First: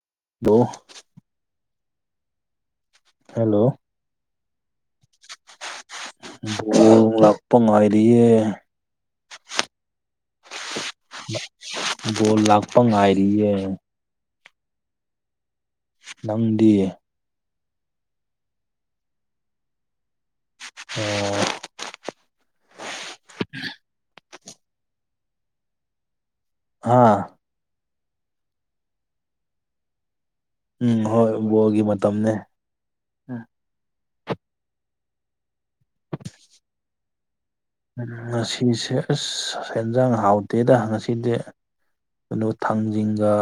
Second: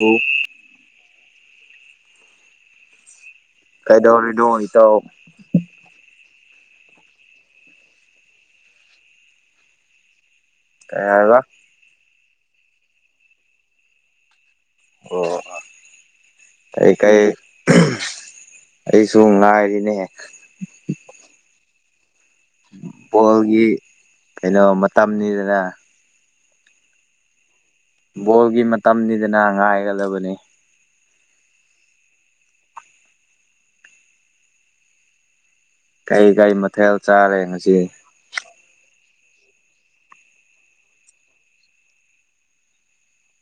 ꯑꯣ ꯑꯗꯨꯣ ꯍꯦꯜꯂꯣ ꯀꯥꯏꯗꯧꯔꯣꯏꯗꯣ ꯏꯇꯥꯎ ꯎꯄ ꯉꯥꯏꯔꯤꯌꯦ ꯇꯔꯕ ꯣꯜ ꯂꯥꯛꯒꯄꯪꯒ ꯑꯥꯏꯔꯤꯌꯦ ꯑꯣ ꯀ ꯅꯪꯗꯤ ꯀꯥꯏ ꯑꯩꯁꯨ ꯉꯥꯏꯔꯤꯅꯦ [unintelligible] ꯕꯣꯜꯒꯤ ꯀꯩꯅꯣ ꯃꯇꯝꯅꯤꯗꯅ ꯍꯥꯥ ꯕꯣꯜꯒꯤ ꯃꯇꯝꯅꯤꯗꯅ ꯉꯥꯏꯒꯗꯕꯅꯤ ꯎꯝ ꯍꯣꯏ ꯕꯣꯜꯒꯤ ꯃꯇꯝꯅꯦ ꯀꯩ ꯀꯩ ꯃꯊꯦꯜ ꯆꯥꯔꯦ ꯉꯁꯤ ꯉꯁꯤꯁꯦ ꯑꯁ ꯍꯦꯟꯁꯥꯡ ꯍꯥꯎꯇꯦꯗ ꯉꯁꯤꯗꯤ ꯀꯩꯅꯣ ꯊꯥꯡꯖꯤꯡꯒ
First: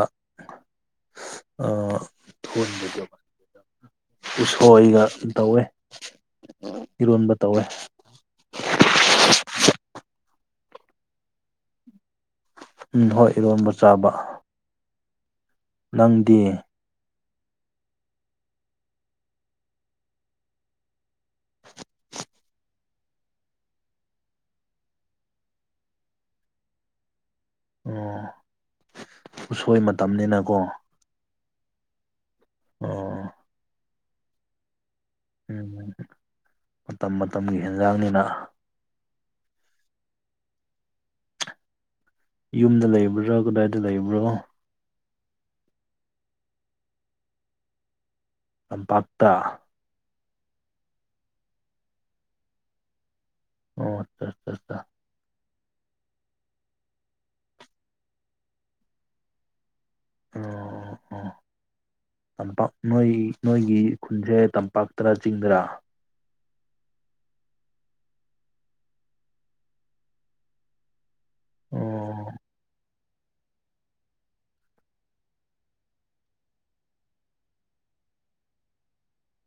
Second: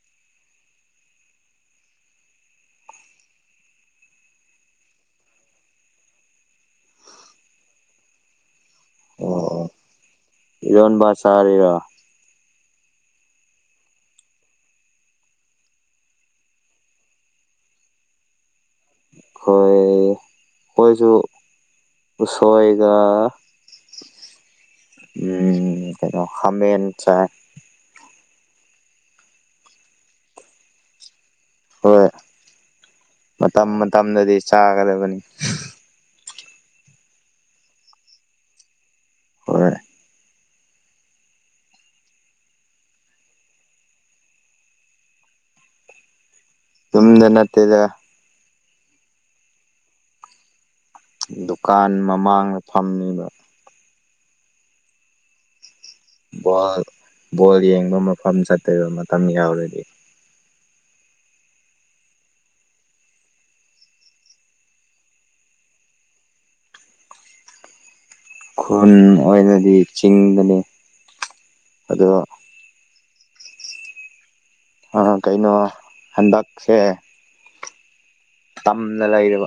[unintelligible] ꯎꯁꯣ ꯑꯩꯒ ꯇꯧꯋꯦ ꯏꯔꯣꯟꯕ ꯇꯧꯋꯦ [unintelligible] [inaudible] ꯏꯣꯟ ꯁꯔꯔꯣ ꯎꯝ ꯍꯣꯏ ꯏꯔꯣꯟꯕ ꯆꯥꯕ ꯅꯪꯗꯤ ꯑꯩꯈꯣꯏ ꯑꯩꯈꯣꯏꯁꯨ ꯎꯁꯣꯏꯒ ꯎꯝ ꯀꯩꯅꯣ ꯍꯃꯦꯟ ꯆꯥ ꯑꯣ ꯎꯁꯣꯏ ꯃꯇꯝꯅꯤꯅꯀꯣ ꯍꯣꯏ ꯑꯣ ꯃꯇꯝ ꯃꯇꯝꯗꯗꯤ ꯆꯥꯒꯗꯕꯅꯤ ꯎ ꯃꯇꯝ ꯃꯇꯝꯒꯤ ꯏꯟꯖꯥꯡꯅꯤꯅ ꯍꯣꯏ ꯌꯨꯝꯗ ꯂꯩꯕ꯭ꯔꯥ ꯀꯗꯥꯏꯗ ꯂꯩꯕ꯭ꯔꯣ ꯇꯗ ꯅꯠꯇꯗ ꯂꯝꯄꯥꯛꯇ ꯗꯨꯀꯥꯟ ꯃꯃꯥꯡꯗ ꯐꯝꯃꯤꯕ ꯑꯣ ꯑꯆꯥ ꯑꯆꯥ ꯑꯆꯥ ꯕꯣꯜ ꯕꯣꯜ ꯌꯦꯡꯕ ꯃꯐꯝ ꯆꯠꯇꯕ ꯃꯇꯝ ꯌꯥꯎꯔꯗꯤ ꯑꯣ ꯑꯣ ꯇꯝꯄꯥꯛ ꯅꯣꯏ ꯅꯣꯏꯒꯤ ꯈꯨꯟꯁꯦ ꯇꯝꯄꯥꯛꯇꯔꯥ ꯆꯤꯡꯗꯔꯥ ꯈꯨꯟ ꯑꯣꯏꯅꯗꯤ ꯆꯤꯡꯗꯅꯤ ꯑꯗꯣ ꯑꯣ ꯀꯩꯅꯣ ꯍꯟꯗꯛꯁꯦ ꯇꯝ ꯂ ꯍꯥꯏꯕ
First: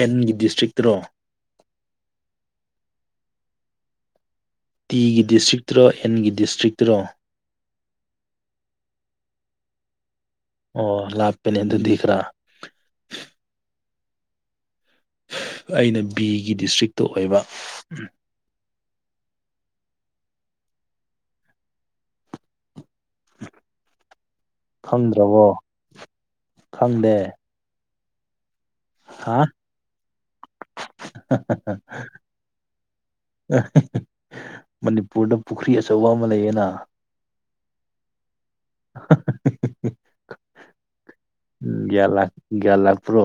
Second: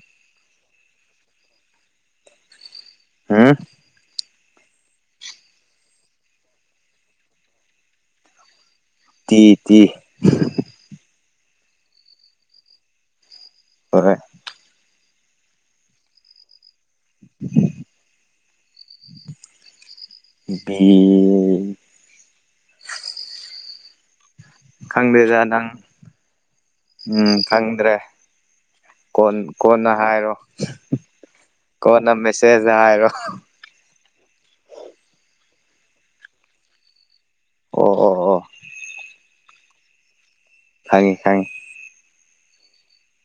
ꯑꯦꯟꯒꯤ ꯗꯤꯁꯇ꯭ꯔꯤꯛꯇꯔꯣ ꯍꯥ ꯇꯤꯒꯤ ꯗꯤꯁꯇ꯭ꯔꯤꯛꯇꯔꯣ ꯑꯦꯟꯒꯤ ꯗꯤꯁꯇ꯭ꯔꯤꯛꯇꯔꯣ ꯇ ꯇ ꯑꯣ ꯂꯥꯞꯄꯅꯦ ꯑꯗꯨꯗꯤ ꯈꯔ ꯍꯣꯏ ꯍꯣꯏ ꯑꯩꯅ ꯕꯤꯒꯤ ꯗꯤꯁꯇ꯭ꯔꯤꯛꯇ ꯑꯣꯏꯕ [unintelligible] ꯈꯪꯗꯦꯗ ꯈꯪꯗ꯭ꯔꯕꯣ ꯅꯪ ꯈꯪꯗꯦ ꯎꯝ ꯈꯪꯗ꯭ꯔꯦ ꯀꯣꯟ ꯍꯥ ꯀꯣꯟꯅ ꯍꯥꯏꯔꯣ ꯀꯣꯟꯅ ꯃꯦꯁꯦꯖ ꯍꯥꯏꯔꯣ ꯃꯅꯤꯄꯨꯔꯗ ꯄꯨꯈ꯭ꯔꯤ ꯑꯆꯧꯕ ꯑꯃ ꯂꯩꯌꯦꯅ ꯑꯣ ꯑꯣ ꯑꯣ [unintelligible] ꯈꯉꯦ ꯈꯉꯦ ꯎꯝ ꯭ ꯂ ꯭ ꯂꯥꯈ ꯄ꯭ꯔꯣ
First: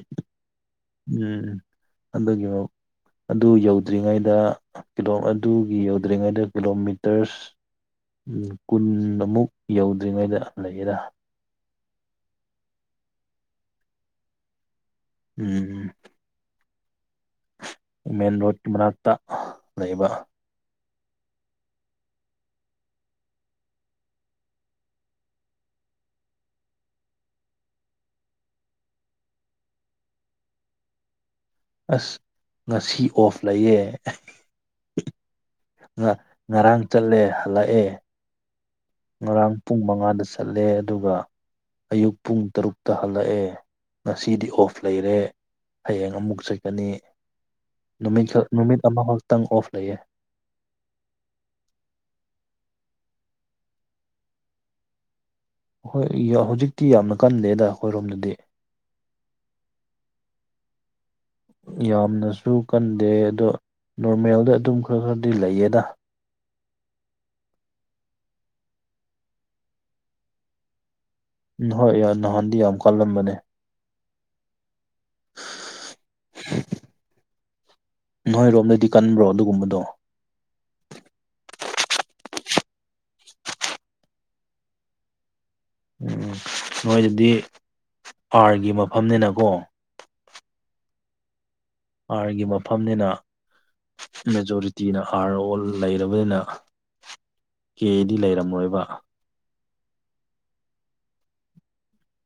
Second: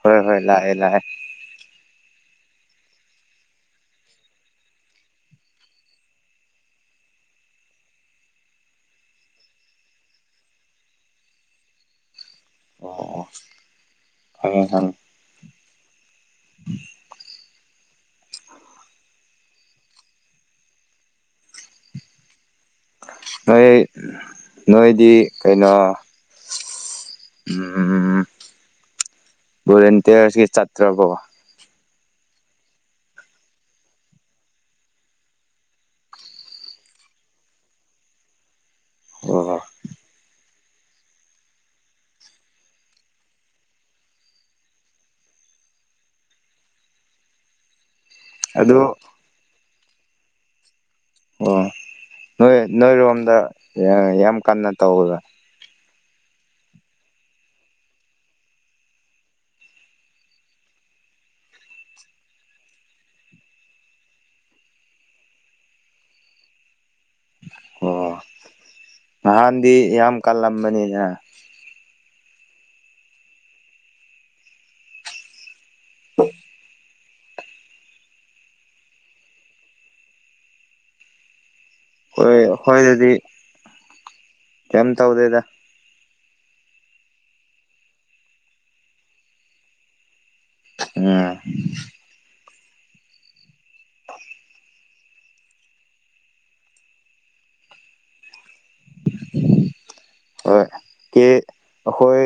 ꯍꯣꯏ ꯍꯣꯏ ꯂꯥꯛꯑꯦ ꯂꯥꯛꯑꯦ ꯎꯝ ꯑꯗ ꯑꯗꯨ ꯌꯧꯗ꯭ꯔꯤꯉꯩꯗꯂ ꯑꯗꯨꯒꯤ ꯌꯧꯗ꯭ꯔꯤꯉꯩꯗ ꯀꯤꯂꯣꯃꯤꯇꯔꯁ ꯀꯨꯟꯃꯨꯛ ꯌꯧꯗ꯭ꯔꯤꯉꯩꯗ ꯂꯩꯌꯦꯔ ꯑꯣ ꯑꯣ ꯐꯒꯦ ꯈꯪ ꯎꯝ ꯃꯦꯟ ꯔꯣꯗꯀꯤ ꯃꯅꯥꯛꯇ ꯂꯩꯕ ꯅꯣꯏ ꯅꯣꯏꯗꯤ ꯀꯩꯅꯣ ꯎꯝ ꯣꯔꯦꯟꯇꯁꯤꯀꯤ ꯆꯇ꯭ꯔꯔꯕ ꯑꯁ ꯉꯁꯤ ꯑꯣꯐ ꯂꯩꯌꯦ ꯉ ꯉꯔꯥꯡ ꯆꯠꯂꯦ ꯍꯜꯂꯛꯑꯦ ꯑꯣ ꯉꯔꯥꯡ ꯄꯨꯡ ꯃꯉꯥꯗ ꯆꯠꯂꯦ ꯑꯗꯨꯒ ꯑꯌꯨꯛ ꯄꯨꯡ ꯇꯔꯨꯛꯇ ꯍꯜꯂꯛꯑꯦ ꯉꯁꯤꯗꯤ ꯑꯣꯐ ꯂꯩꯔꯦ ꯍꯌꯦꯡ ꯑꯃꯨꯛ ꯆꯠꯀꯅꯤ ꯅꯨꯃꯤꯠꯈꯛ ꯅꯨꯃꯤꯠ ꯑꯗꯨ ꯑꯃꯈꯛꯇꯪ ꯑꯣꯐ ꯂꯩꯌꯦ ꯑꯣ ꯅꯣꯏ ꯅꯣꯏꯔꯣꯝꯗ ꯌꯥꯝ ꯀꯟꯅ ꯇꯧꯕꯗ ꯍꯣꯏ ꯍꯧꯖꯤꯛꯇꯤ ꯌꯥꯝꯅ ꯀꯜꯂꯦꯗ ꯑꯩꯈꯣꯏꯔꯣꯝꯗꯗꯤ ꯌꯥꯝꯅꯁꯨ ꯀꯟꯗꯦ ꯑꯗꯣ ꯅꯣꯔꯃꯦꯜꯗ ꯑꯗꯨꯝ ꯈꯔ ꯈꯔꯗꯤ ꯂꯩꯌꯦꯗ ꯑꯣ ꯅꯍꯥꯟꯗꯤ ꯌꯥꯝ ꯀꯜꯂꯝꯕꯅꯤꯅ ꯍꯣꯏ ꯅꯍꯥꯟꯗꯤ ꯌꯥꯝ ꯀꯜꯂꯝꯕꯅꯦ [unintelligible] ꯍ ꯅꯣꯏꯔꯣꯝꯗꯗꯤ ꯀꯟꯕ꯭ꯔꯣ ꯑꯗꯨꯒꯨꯝꯕꯗꯣ ꯍꯣꯏ ꯑꯈꯣꯏꯗꯥꯗꯤ ꯀꯩꯝ ꯇꯧꯗꯦꯗ ꯎꯝ ꯅꯣꯏꯗꯗꯤ ꯍꯥꯔꯒꯤ ꯃꯐꯝꯅꯤꯅꯀꯣ ꯑꯝ ꯍꯥꯥꯔꯒꯤ ꯃꯐꯝꯅꯤꯅ ꯃꯦꯖꯣꯔꯤꯇꯤꯅ ꯍꯥꯔ ꯑꯣꯜ ꯂꯩꯔꯕꯅꯤꯅ ꯀꯦꯗꯤ ꯂꯩꯔꯝꯃꯣꯏꯕ ꯍꯣꯏ ꯀꯦ ꯑꯈꯣꯏ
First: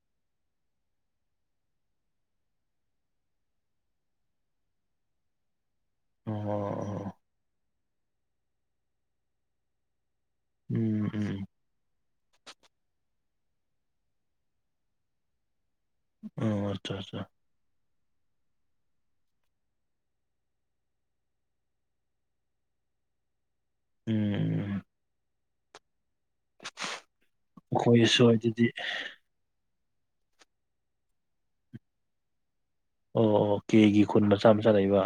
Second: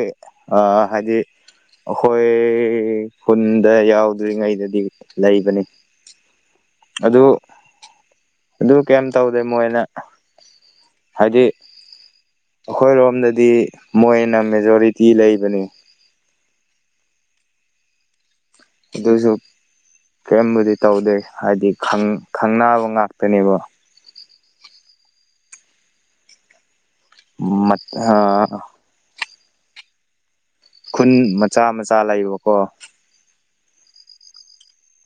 ꯑꯥ ꯍꯥꯏꯗꯤ ꯑꯈꯣꯏ ꯈꯨꯟꯗ ꯌꯥꯎꯗ꯭ꯔꯤꯉꯩꯗꯗꯤ ꯂꯩꯕꯅꯦ ꯑꯣ ꯑꯗꯨ ꯑꯗꯨ ꯀꯌꯥꯝ ꯇꯧꯗꯦ ꯃꯣꯏꯅ ꯎꯝ ꯎꯝ ꯑꯈꯣꯏꯔꯣꯝꯗꯗꯤ ꯃꯣꯏꯅ ꯃꯦꯖꯣꯔꯤꯇꯤ ꯂꯩꯕꯅꯤ ꯑꯣ ꯑꯠꯆꯥ ꯑꯠꯆꯥ ꯑꯗꯨꯁꯨ ꯀꯔꯤꯝꯕꯨꯗꯤ ꯇꯧꯗꯦ ꯍꯥꯏꯗꯤ ꯈꯪ ꯈꯪꯅꯕ ꯉꯥꯛꯇꯅꯦꯕ ꯎꯝ ꯎꯝ ꯑꯩꯈꯣꯏꯁꯨ ꯑꯗꯨꯗꯤ ꯈꯨꯟ ꯃꯆꯥ ꯃꯆꯥ ꯂꯩꯕꯀꯣ ꯑꯣ ꯑꯣ ꯀꯦꯒꯤ ꯈꯨꯟ ꯃꯆꯥ ꯃꯆꯥ ꯂꯩꯕ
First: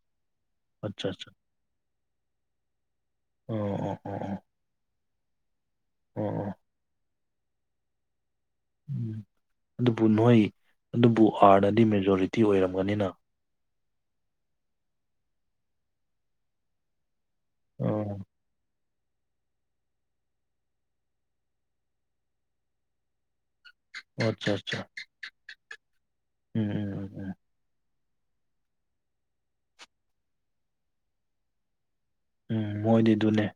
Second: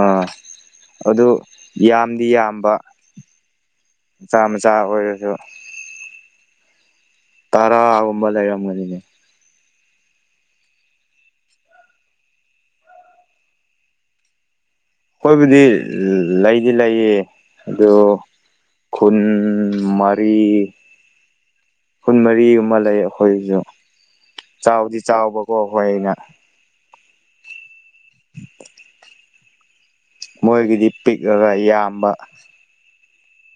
ꯑꯥ ꯑꯠꯆꯥ ꯑꯗꯨ ꯑꯠꯆꯥ ꯌꯥꯝꯗꯤ ꯌꯥꯝꯕ ꯑꯣ ꯑꯣ ꯑꯣ ꯑꯣ ꯃꯆꯥ ꯃꯆꯥ ꯑꯣꯏꯔꯁꯨ ꯑꯣ ꯑꯣ ꯇꯔꯥꯒꯨꯝꯕ ꯂꯩꯔꯝꯒ ꯎꯝ ꯑꯗꯨꯕꯨ ꯅꯣꯏ ꯑꯗꯨꯕꯨ ꯍꯥꯔꯅꯗꯤ ꯃꯦꯖꯣꯔꯤꯇꯤ ꯑꯣꯏꯔꯝꯒꯅꯤꯅ ꯑꯩꯈꯣꯏꯕꯨꯗꯤ ꯂꯩꯗꯤ ꯂꯩꯌꯦ ꯑꯗꯨ ꯑꯣ ꯈꯨꯟ ꯃꯔꯤ ꯈꯨꯟ ꯃꯔꯤꯒꯨꯝꯕ ꯂꯩ ꯑꯩꯈꯣꯏꯖꯨ ꯑꯣ ꯑꯠꯆꯥ ꯑꯠꯆꯥ ꯆꯥꯎꯗꯤ ꯆꯥꯎꯕꯀꯣ ꯑꯩꯈꯣꯏꯅ ꯎꯝ ꯎꯝ ꯎꯝ [unintelligible] ꯃꯣꯏꯒꯤꯗꯤ ꯄꯤꯛꯑꯒ ꯌꯥꯝꯕ ꯎꯝ ꯃꯣꯏꯗꯤ ꯗꯨꯅꯦ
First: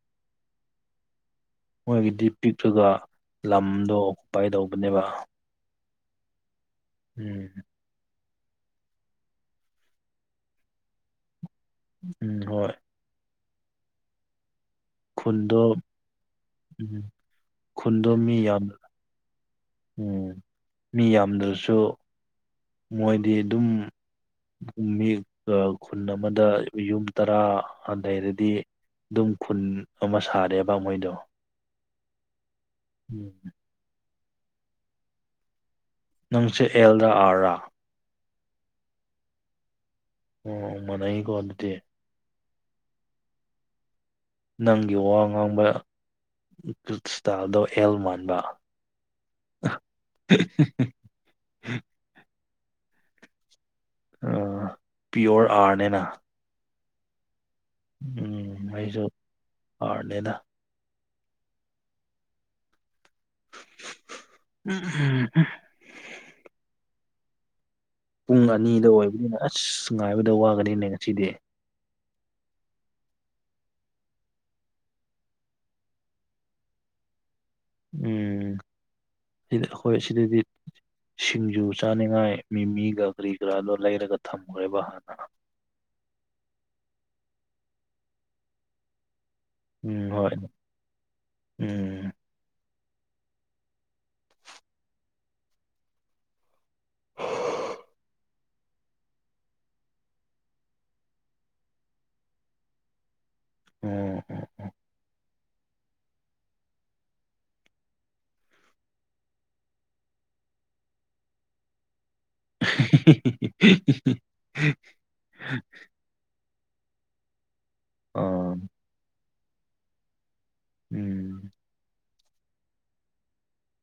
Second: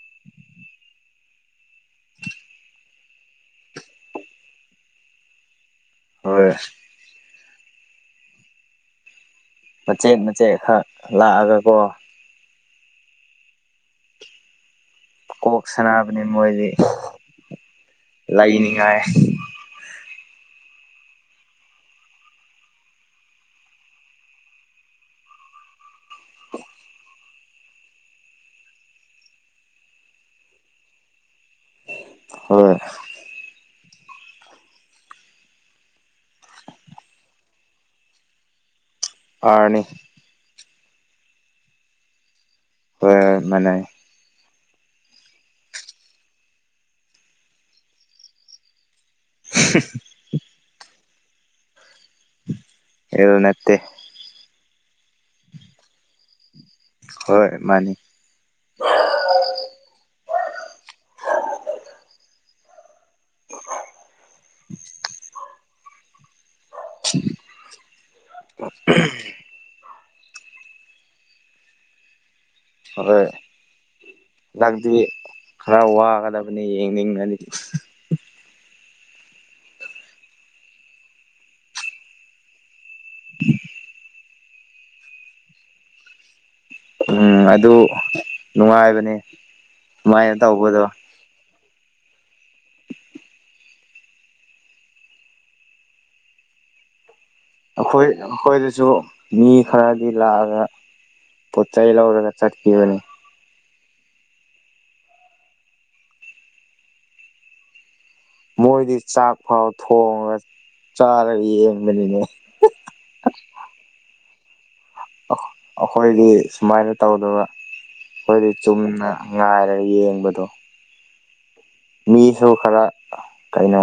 ꯃꯣꯏꯒꯤꯗꯤ ꯄꯤꯛꯂꯒ ꯂꯝꯗꯣ ꯑꯣꯀꯨꯄꯥꯏ ꯇꯧꯕꯅꯦꯕ ꯍꯣꯏ ꯎꯝ ꯃꯆꯦꯠ ꯃꯆꯦꯠ ꯈꯛ ꯂꯥꯛꯑꯒ ꯀꯣ ꯎꯝ ꯍꯣꯏ ꯈꯨꯟꯗꯣ ꯀꯣꯛ ꯁꯅꯕꯅꯤ ꯃꯣꯏꯗꯤ ꯎꯝ ꯈꯨꯟꯗꯣ ꯃꯤ ꯌꯥꯝ ꯂꯩꯅꯤꯡꯉꯥꯏ ꯎꯝ ꯃꯤ ꯌꯥꯝꯗ꯭ꯔꯁꯨ ꯃꯣꯏꯗꯤ ꯑꯗꯨꯝ ꯃꯤ ꯈꯨꯟ ꯑꯃꯗ ꯌꯨꯝ ꯇꯔꯥ ꯑꯥ ꯂꯩꯔꯗꯤ ꯑꯗꯨꯝ ꯈꯨꯟ ꯑꯃ ꯁꯥꯔꯦꯕ ꯃꯣꯏꯗꯣ ꯍꯣꯏ ꯎꯝ ꯅꯪꯁꯦ ꯑꯦꯜ ꯂꯥ ꯑꯥꯔꯥ ꯑꯥꯔꯅꯦ ꯑꯣ ꯃꯅꯩꯀꯣ ꯑꯗꯨꯗꯤ ꯍꯣꯏ ꯃꯅꯩ ꯅꯪꯒꯤ ꯋꯥ ꯉꯥꯡꯕ ꯏꯁꯇꯥꯥꯏꯜꯗꯣ ꯑꯦꯜ ꯃꯥꯟꯕ [unintelligible] [unintelligible] ꯑꯦꯜ ꯅꯠꯇꯦ ꯄꯤꯌꯣꯔ ꯑꯥꯔꯅꯦꯅ ꯍꯣꯏ ꯃꯥꯅꯤ ꯎꯝ ꯑꯩꯁꯨ ꯐꯔꯅꯦꯗ [unintelligible] [unintelligible] ꯄꯨꯡ ꯑꯅꯤꯗ ꯑꯣꯏꯕꯅꯤꯅ ꯑꯁ ꯉꯥꯏꯕꯗ ꯋꯥꯒꯅꯤꯅꯦ ꯉꯁꯤꯗꯤ [unintelligible] ꯍꯟꯗꯛꯇꯤ ꯈꯔ ꯋꯥꯒꯗꯕꯅꯤ ꯌꯦꯡꯅꯤꯡꯅꯗꯤ ꯎꯝ ꯁꯤꯗ ꯑꯩꯈꯣꯏ ꯑꯁꯤꯗꯗꯤ ꯁꯤꯡꯖꯨ ꯆꯥꯅꯤꯡꯉꯥꯏ ꯃꯤꯃꯤ ꯀꯔꯤ ꯀꯔꯥꯗꯣ ꯂꯩꯔꯒ ꯊꯝꯈ꯭ꯔꯦꯕ ꯍꯥꯟꯅ ꯎꯝ ꯑꯗꯨ ꯅꯨꯡꯉꯥꯏꯕꯅꯤ ꯎꯝ ꯍꯣꯏ ꯎꯝ [unintelligible] ꯑꯩꯈꯣꯏ ꯑꯩꯈꯣꯏꯗꯁꯨ ꯃꯤ ꯈꯔꯗꯤ ꯂꯥꯛꯑꯒ ꯄꯣꯠ ꯆꯩ ꯂꯧꯔꯒ ꯆꯠꯈꯤꯕꯅꯤ ꯎꯝ ꯃꯣꯏꯗꯤ ꯆꯥꯛ ꯐꯥꯎ ꯊꯣꯡꯉꯒ ꯆꯥꯔꯒ ꯌꯦꯡꯕꯅꯤꯅꯦ [unintelligible] ꯑꯩꯈꯣꯏꯗꯤ ꯁꯨꯃꯥꯏꯅ ꯇꯧꯗꯕ ꯑꯩꯈꯣꯏꯗꯤ ꯑꯥ ꯆꯨꯝꯅ ꯉꯥꯏꯔꯒ ꯌꯦꯡꯕꯗꯣ ꯎꯝ ꯃꯤꯁꯨ ꯈꯔ ꯀꯩꯅꯣ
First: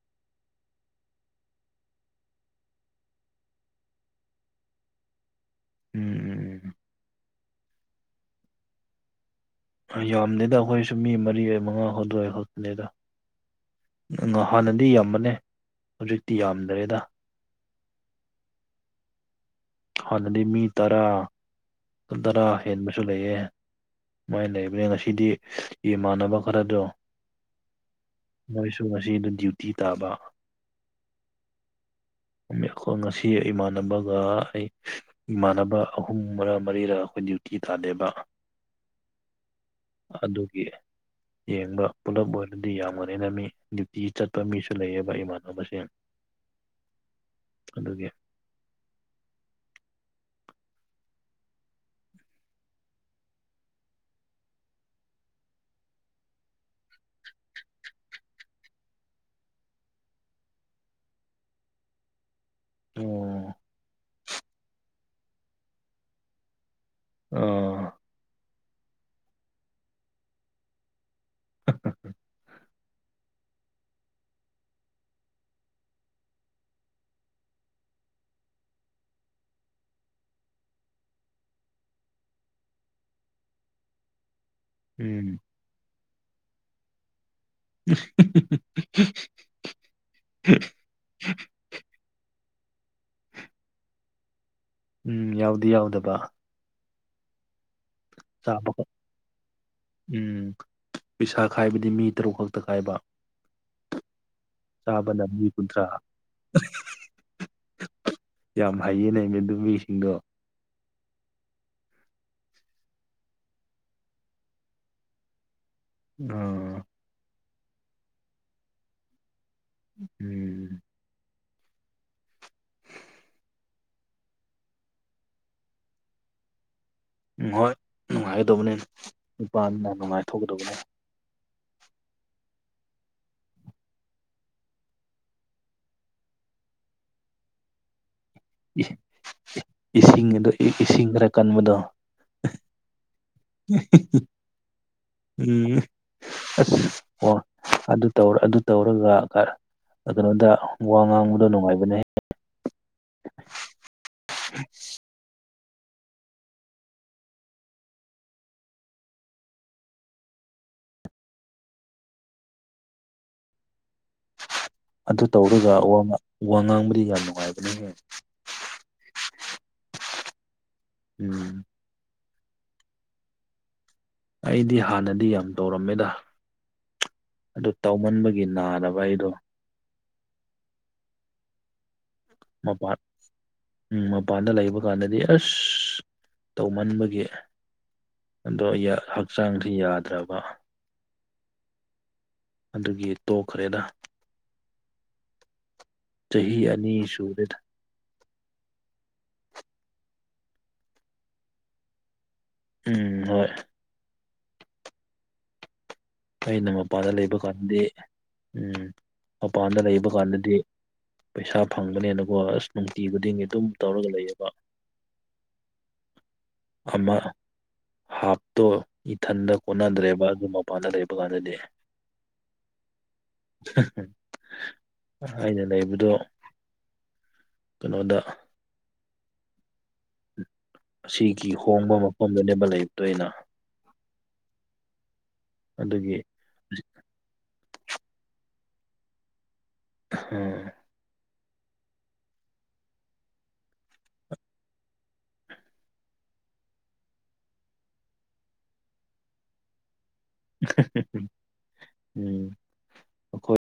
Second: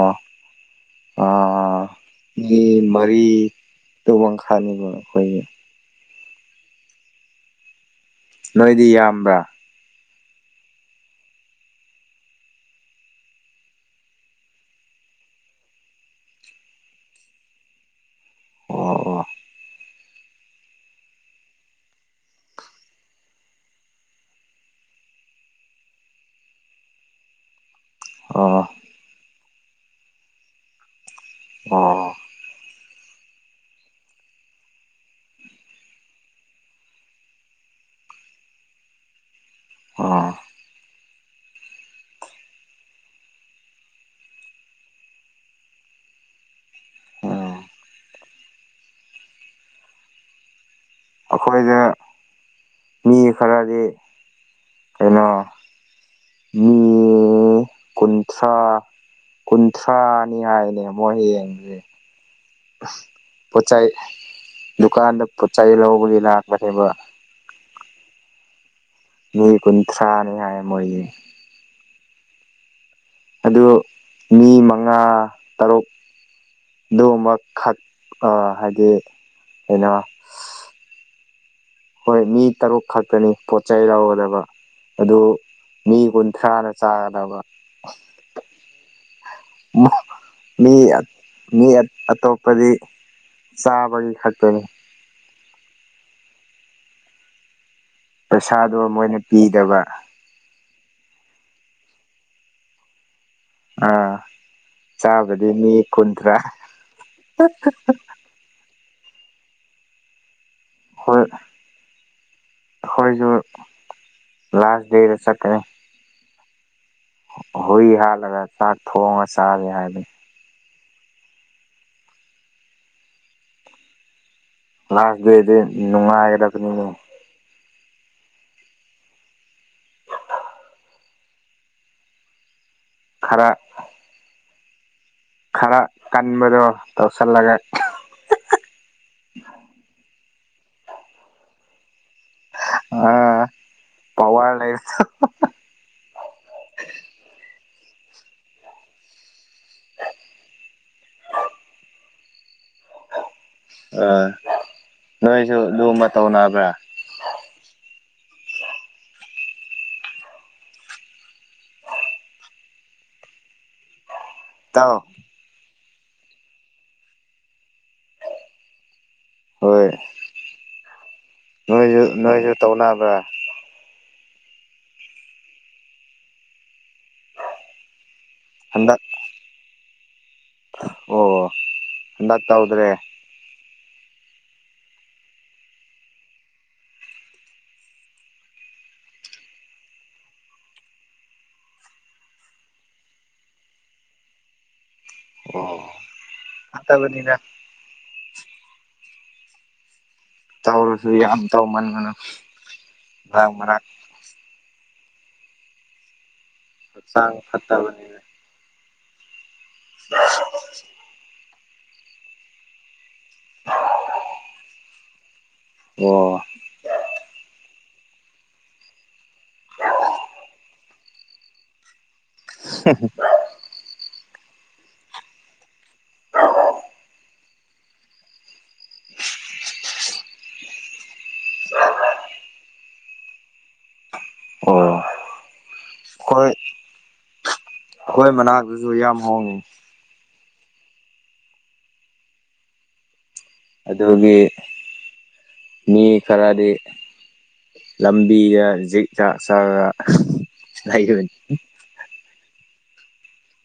ꯃꯤ ꯃꯔꯤ ꯇꯨꯃꯈꯥꯅꯤꯕꯣ ꯑꯩꯈꯣꯏꯒꯤ ꯎꯝ ꯎꯝ ꯎꯝ ꯅꯣꯏꯗꯤ ꯌꯥꯝꯕ꯭ꯔꯥ ꯌꯥꯝꯗꯦꯗ ꯑꯩꯈꯣꯏꯁꯨ ꯃꯤ ꯃꯔꯤ ꯃꯉꯥ ꯍꯧꯗꯣꯏ ꯈꯛꯇꯅꯤꯗ ꯍꯥꯟꯅꯗꯤ ꯌꯥꯝꯕꯅꯦ ꯍꯧꯖꯤꯛꯇꯤ ꯌꯥꯝꯗ꯭ꯔꯦꯗ ꯑꯣ ꯑꯣ ꯍꯥꯟꯅꯗꯤ ꯃꯤ ꯇꯔꯥ ꯇꯔꯥ ꯍꯦꯟꯕꯁꯨ ꯂꯩꯌꯦ ꯃꯣꯏꯅ ꯂꯩꯕꯅꯤ ꯉꯁꯤꯗꯤ ꯏꯃꯥꯟꯅꯕ ꯈꯔꯗꯣ ꯑꯣ ꯃꯣꯏꯁꯨ ꯉꯁꯤꯗꯨ ꯗ꯭ꯌꯨꯇꯤ ꯇꯥꯕ ꯑꯣ ꯎ ꯑꯩꯈ ꯉꯁꯤ ꯏꯃꯥꯟꯅꯕꯒ ꯑꯩ ꯏꯃꯥꯟꯅꯕ ꯑꯍꯨꯝ ꯃꯥ ꯃꯔꯤꯔ ꯑꯩꯈꯣꯏ ꯗ꯭ꯌꯨꯇꯤ ꯇꯥꯗꯦꯕ ꯑꯣ ꯑꯗꯨꯒꯤ ꯌꯦꯡꯕ ꯄꯨꯂꯞ ꯑꯣꯏꯅꯔꯗꯤ ꯌꯥꯝꯅ ꯂꯩꯔꯝꯃꯤ ꯗ꯭ꯌꯨꯇꯤ ꯆꯠꯄ ꯃꯤꯁꯨ ꯂꯩꯌꯦꯕ ꯏꯃꯥꯟꯅꯕꯁꯤꯡ [unintelligible] ꯎꯝ ꯑꯗꯨꯒꯤ ꯑꯩꯈꯣꯏꯗ ꯃꯤ ꯈꯔꯗꯤ ꯀꯅꯣ [unintelligible] ꯀꯨꯟꯊ꯭ꯔꯥ ꯀꯨꯟꯊ꯭ꯔꯥꯅꯤ ꯍꯥꯏꯅꯦ ꯃꯣꯏ ꯌꯦꯡꯁꯦ ꯑꯣ ꯄꯣꯠꯆꯥꯏ ꯗꯨꯀꯥꯟꯗ ꯄꯣꯠꯆꯥꯏ ꯂꯧꯕꯒꯤ ꯂꯥꯛꯄꯅꯦꯕ ꯑ ꯃꯤ ꯀꯨꯟꯊ꯭ꯔꯥꯅꯤ ꯍꯥꯏ ꯃꯣꯏꯒꯤ ꯎꯝ ꯑꯗꯨ ꯃꯤ ꯃꯉꯥ ꯇꯔꯨꯛ ꯑꯗꯨꯒꯨꯝꯕ ꯈꯛ ꯍꯥꯏꯗꯤ ꯀꯩꯅꯣ ꯍꯣꯏ ꯃꯤ ꯇꯔꯨꯛ ꯈꯛꯇꯅꯤ ꯄꯣꯠ ꯆꯩ ꯂꯧꯒꯗꯕ ꯑꯗꯨ ꯎꯝ ꯃꯤ ꯀꯨꯟꯊ꯭ꯔꯥꯅ ꯆꯥꯒꯗꯕ [inaudible] ꯃꯤ ꯑꯗ ꯃꯤ ꯑꯇꯣꯞꯄꯗꯤ ꯆꯥꯕꯒꯤ ꯈꯛꯇꯅꯤ ꯎꯝ ꯌꯥꯎꯗꯤ ꯌꯥꯎꯗꯕ ꯆꯥꯕ ꯄꯩꯁꯥꯗꯣ ꯈꯛ ꯃꯣꯏꯅ ꯄꯤꯗꯕ ꯎꯝ ꯄꯩꯁꯥ ꯈꯥꯏꯕꯗꯤ ꯃꯤ ꯇꯔꯨꯛ ꯈꯛꯇ ꯈꯥꯏꯕ ꯑꯥ ꯆꯥꯕꯗꯤ ꯃꯤ ꯀꯨꯟꯊ꯭ꯔꯥ ꯌꯥꯝ ꯍꯩꯌꯦꯅꯦ ꯃꯤꯗꯨ ꯃꯤꯁꯤꯡꯗꯣ ꯍꯣꯏ ꯑꯩꯈꯣꯏꯁꯨ ꯂꯥꯁ ꯗꯦꯗ ꯆꯠꯀꯅꯤ ꯑ ꯍꯨꯏ ꯍꯥꯠꯂꯒ ꯆꯥꯛ ꯊꯣꯡꯉꯒ ꯆꯥꯁꯦ ꯍꯥꯏ ꯎꯝ ꯂꯥꯁ ꯗꯦꯗꯤ ꯅꯨꯡꯉꯥꯏꯒꯘꯕꯅꯤꯅꯦ ꯎꯝ ꯍꯣꯏ ꯅꯨꯡꯉꯥꯏꯒꯗꯕꯅꯤ ꯅꯨꯄꯥꯅꯤꯅ ꯅꯨꯡꯉꯥꯏꯊꯣꯛꯀꯗꯕꯅꯤ ꯈꯔ ꯈꯔ ꯀꯟꯕꯗꯣ ꯇꯧꯁꯜꯂꯒ ꯏꯁꯤꯡ ꯑ ꯏꯁꯤꯡ ꯈꯔ ꯀꯟꯕꯗꯣ ꯑꯍ [unintelligible] ꯋꯥꯔꯥꯏꯐ ꯎꯝ ꯑꯁ ꯑꯗꯨ ꯇꯧꯔ ꯑꯗꯨ ꯇꯧꯔꯒ ꯈꯔ ꯀꯩꯅꯣꯗ ꯋꯥ ꯉꯥꯡꯕꯗꯣ ꯅꯨꯡꯉꯥꯏꯕꯅꯦ ꯑ ꯅꯣꯏꯁꯨ ꯗꯨꯒꯨꯝꯕ ꯇꯧꯅꯕ꯭ꯔꯥ ꯇꯥꯎ ꯑꯗꯨ ꯇꯧꯔꯒ ꯋꯥ ꯋꯥ ꯉꯥꯡꯕꯗꯤ ꯌꯥꯝ ꯅꯨꯡꯉꯥꯏꯕꯅꯤꯍꯦ ꯍꯣꯏ ꯎꯝ ꯅꯣꯏꯁꯨ ꯅꯣꯏꯁꯨ ꯇꯧꯅꯕ꯭ꯔꯥ ꯑꯩꯗꯤ ꯍꯥꯟꯅꯗꯤ ꯌꯥꯝ ꯇꯧꯔꯝꯃꯦꯗ ꯑꯗꯨ ꯇꯧꯃꯟꯕꯒꯤꯅꯤ ꯍꯟꯗꯛ ꯅꯗꯕ ꯑꯩꯗꯣ ꯑꯣ ꯍꯟꯗꯛ ꯇꯧꯗ꯭ꯔꯦ ꯃꯄꯥ ꯎ ꯃꯄꯥꯟꯗ ꯂꯩꯕ ꯀꯥꯟꯗꯗꯤ ꯑꯁ ꯇꯧꯃꯟꯕꯒꯤ ꯑꯗꯣ ꯌꯥ ꯍꯛꯆꯥꯡꯁꯤ ꯌꯥꯗ꯭ꯔꯕ ꯑꯗꯨꯒꯤ ꯇꯣꯛꯈ꯭ꯔꯦꯗ ꯑꯣ ꯆꯍꯤ ꯑꯅꯤ ꯐꯠꯇꯕꯅꯤꯅ ꯁꯨꯔꯦꯗ ꯇꯧꯁꯨ ꯌꯥꯝꯝ ꯇꯧ ꯃꯟꯒꯅ ꯎꯝ ꯍꯣꯏ ꯑꯩꯅ ꯃꯄꯥꯟꯗ ꯍꯛꯆꯥꯡ ꯂꯩꯕ ꯀꯥꯟꯗꯗꯤ ꯐꯠꯇꯕꯅꯤꯅ ꯎꯝ ꯃꯄꯥꯟꯗ ꯂꯩꯕ ꯀꯥꯟꯗꯗꯤ ꯄꯩꯁꯥ ꯐꯪꯕꯅꯦꯅꯀꯣ ꯑꯁ ꯅꯨꯡꯇꯤ ꯈꯨꯗꯤꯡꯒꯤ ꯑꯗꯨꯝ ꯇꯧꯔꯒ ꯂꯩꯌꯦꯕ ꯑꯣ ꯑꯃ ꯍꯥꯞꯇꯣ ꯏꯊꯟꯗ ꯀꯣꯟꯅꯗ꯭ꯔꯦꯕ ꯑꯗꯨ ꯃꯄꯥꯟꯗ ꯂꯩꯕ ꯀꯥꯟꯗꯗꯤ ꯍꯝꯍꯝ ꯑꯩꯅ ꯂꯩꯕꯗꯣ ꯀꯩꯅꯣꯗ ꯑꯁꯤꯒꯤ ꯍꯣꯡꯕ ꯃꯐꯝꯗꯨꯅꯦꯕ ꯂꯩꯇꯣꯏꯅ ꯑꯣ ꯑꯗꯨꯒꯤ ꯍꯣꯏ ꯍꯣꯏ ꯃꯅꯥꯛꯇꯨꯁꯨ ꯌꯥꯝ ꯍꯣꯡꯉꯤ ꯑꯍ ꯑꯗꯨꯒꯤ ꯃꯤ ꯈꯔꯗꯤ ꯂꯝꯕꯤꯗ ꯖꯤꯛ ꯆꯥꯛ ꯆꯥꯔ ꯎꯝ ꯑꯩꯈꯣꯏ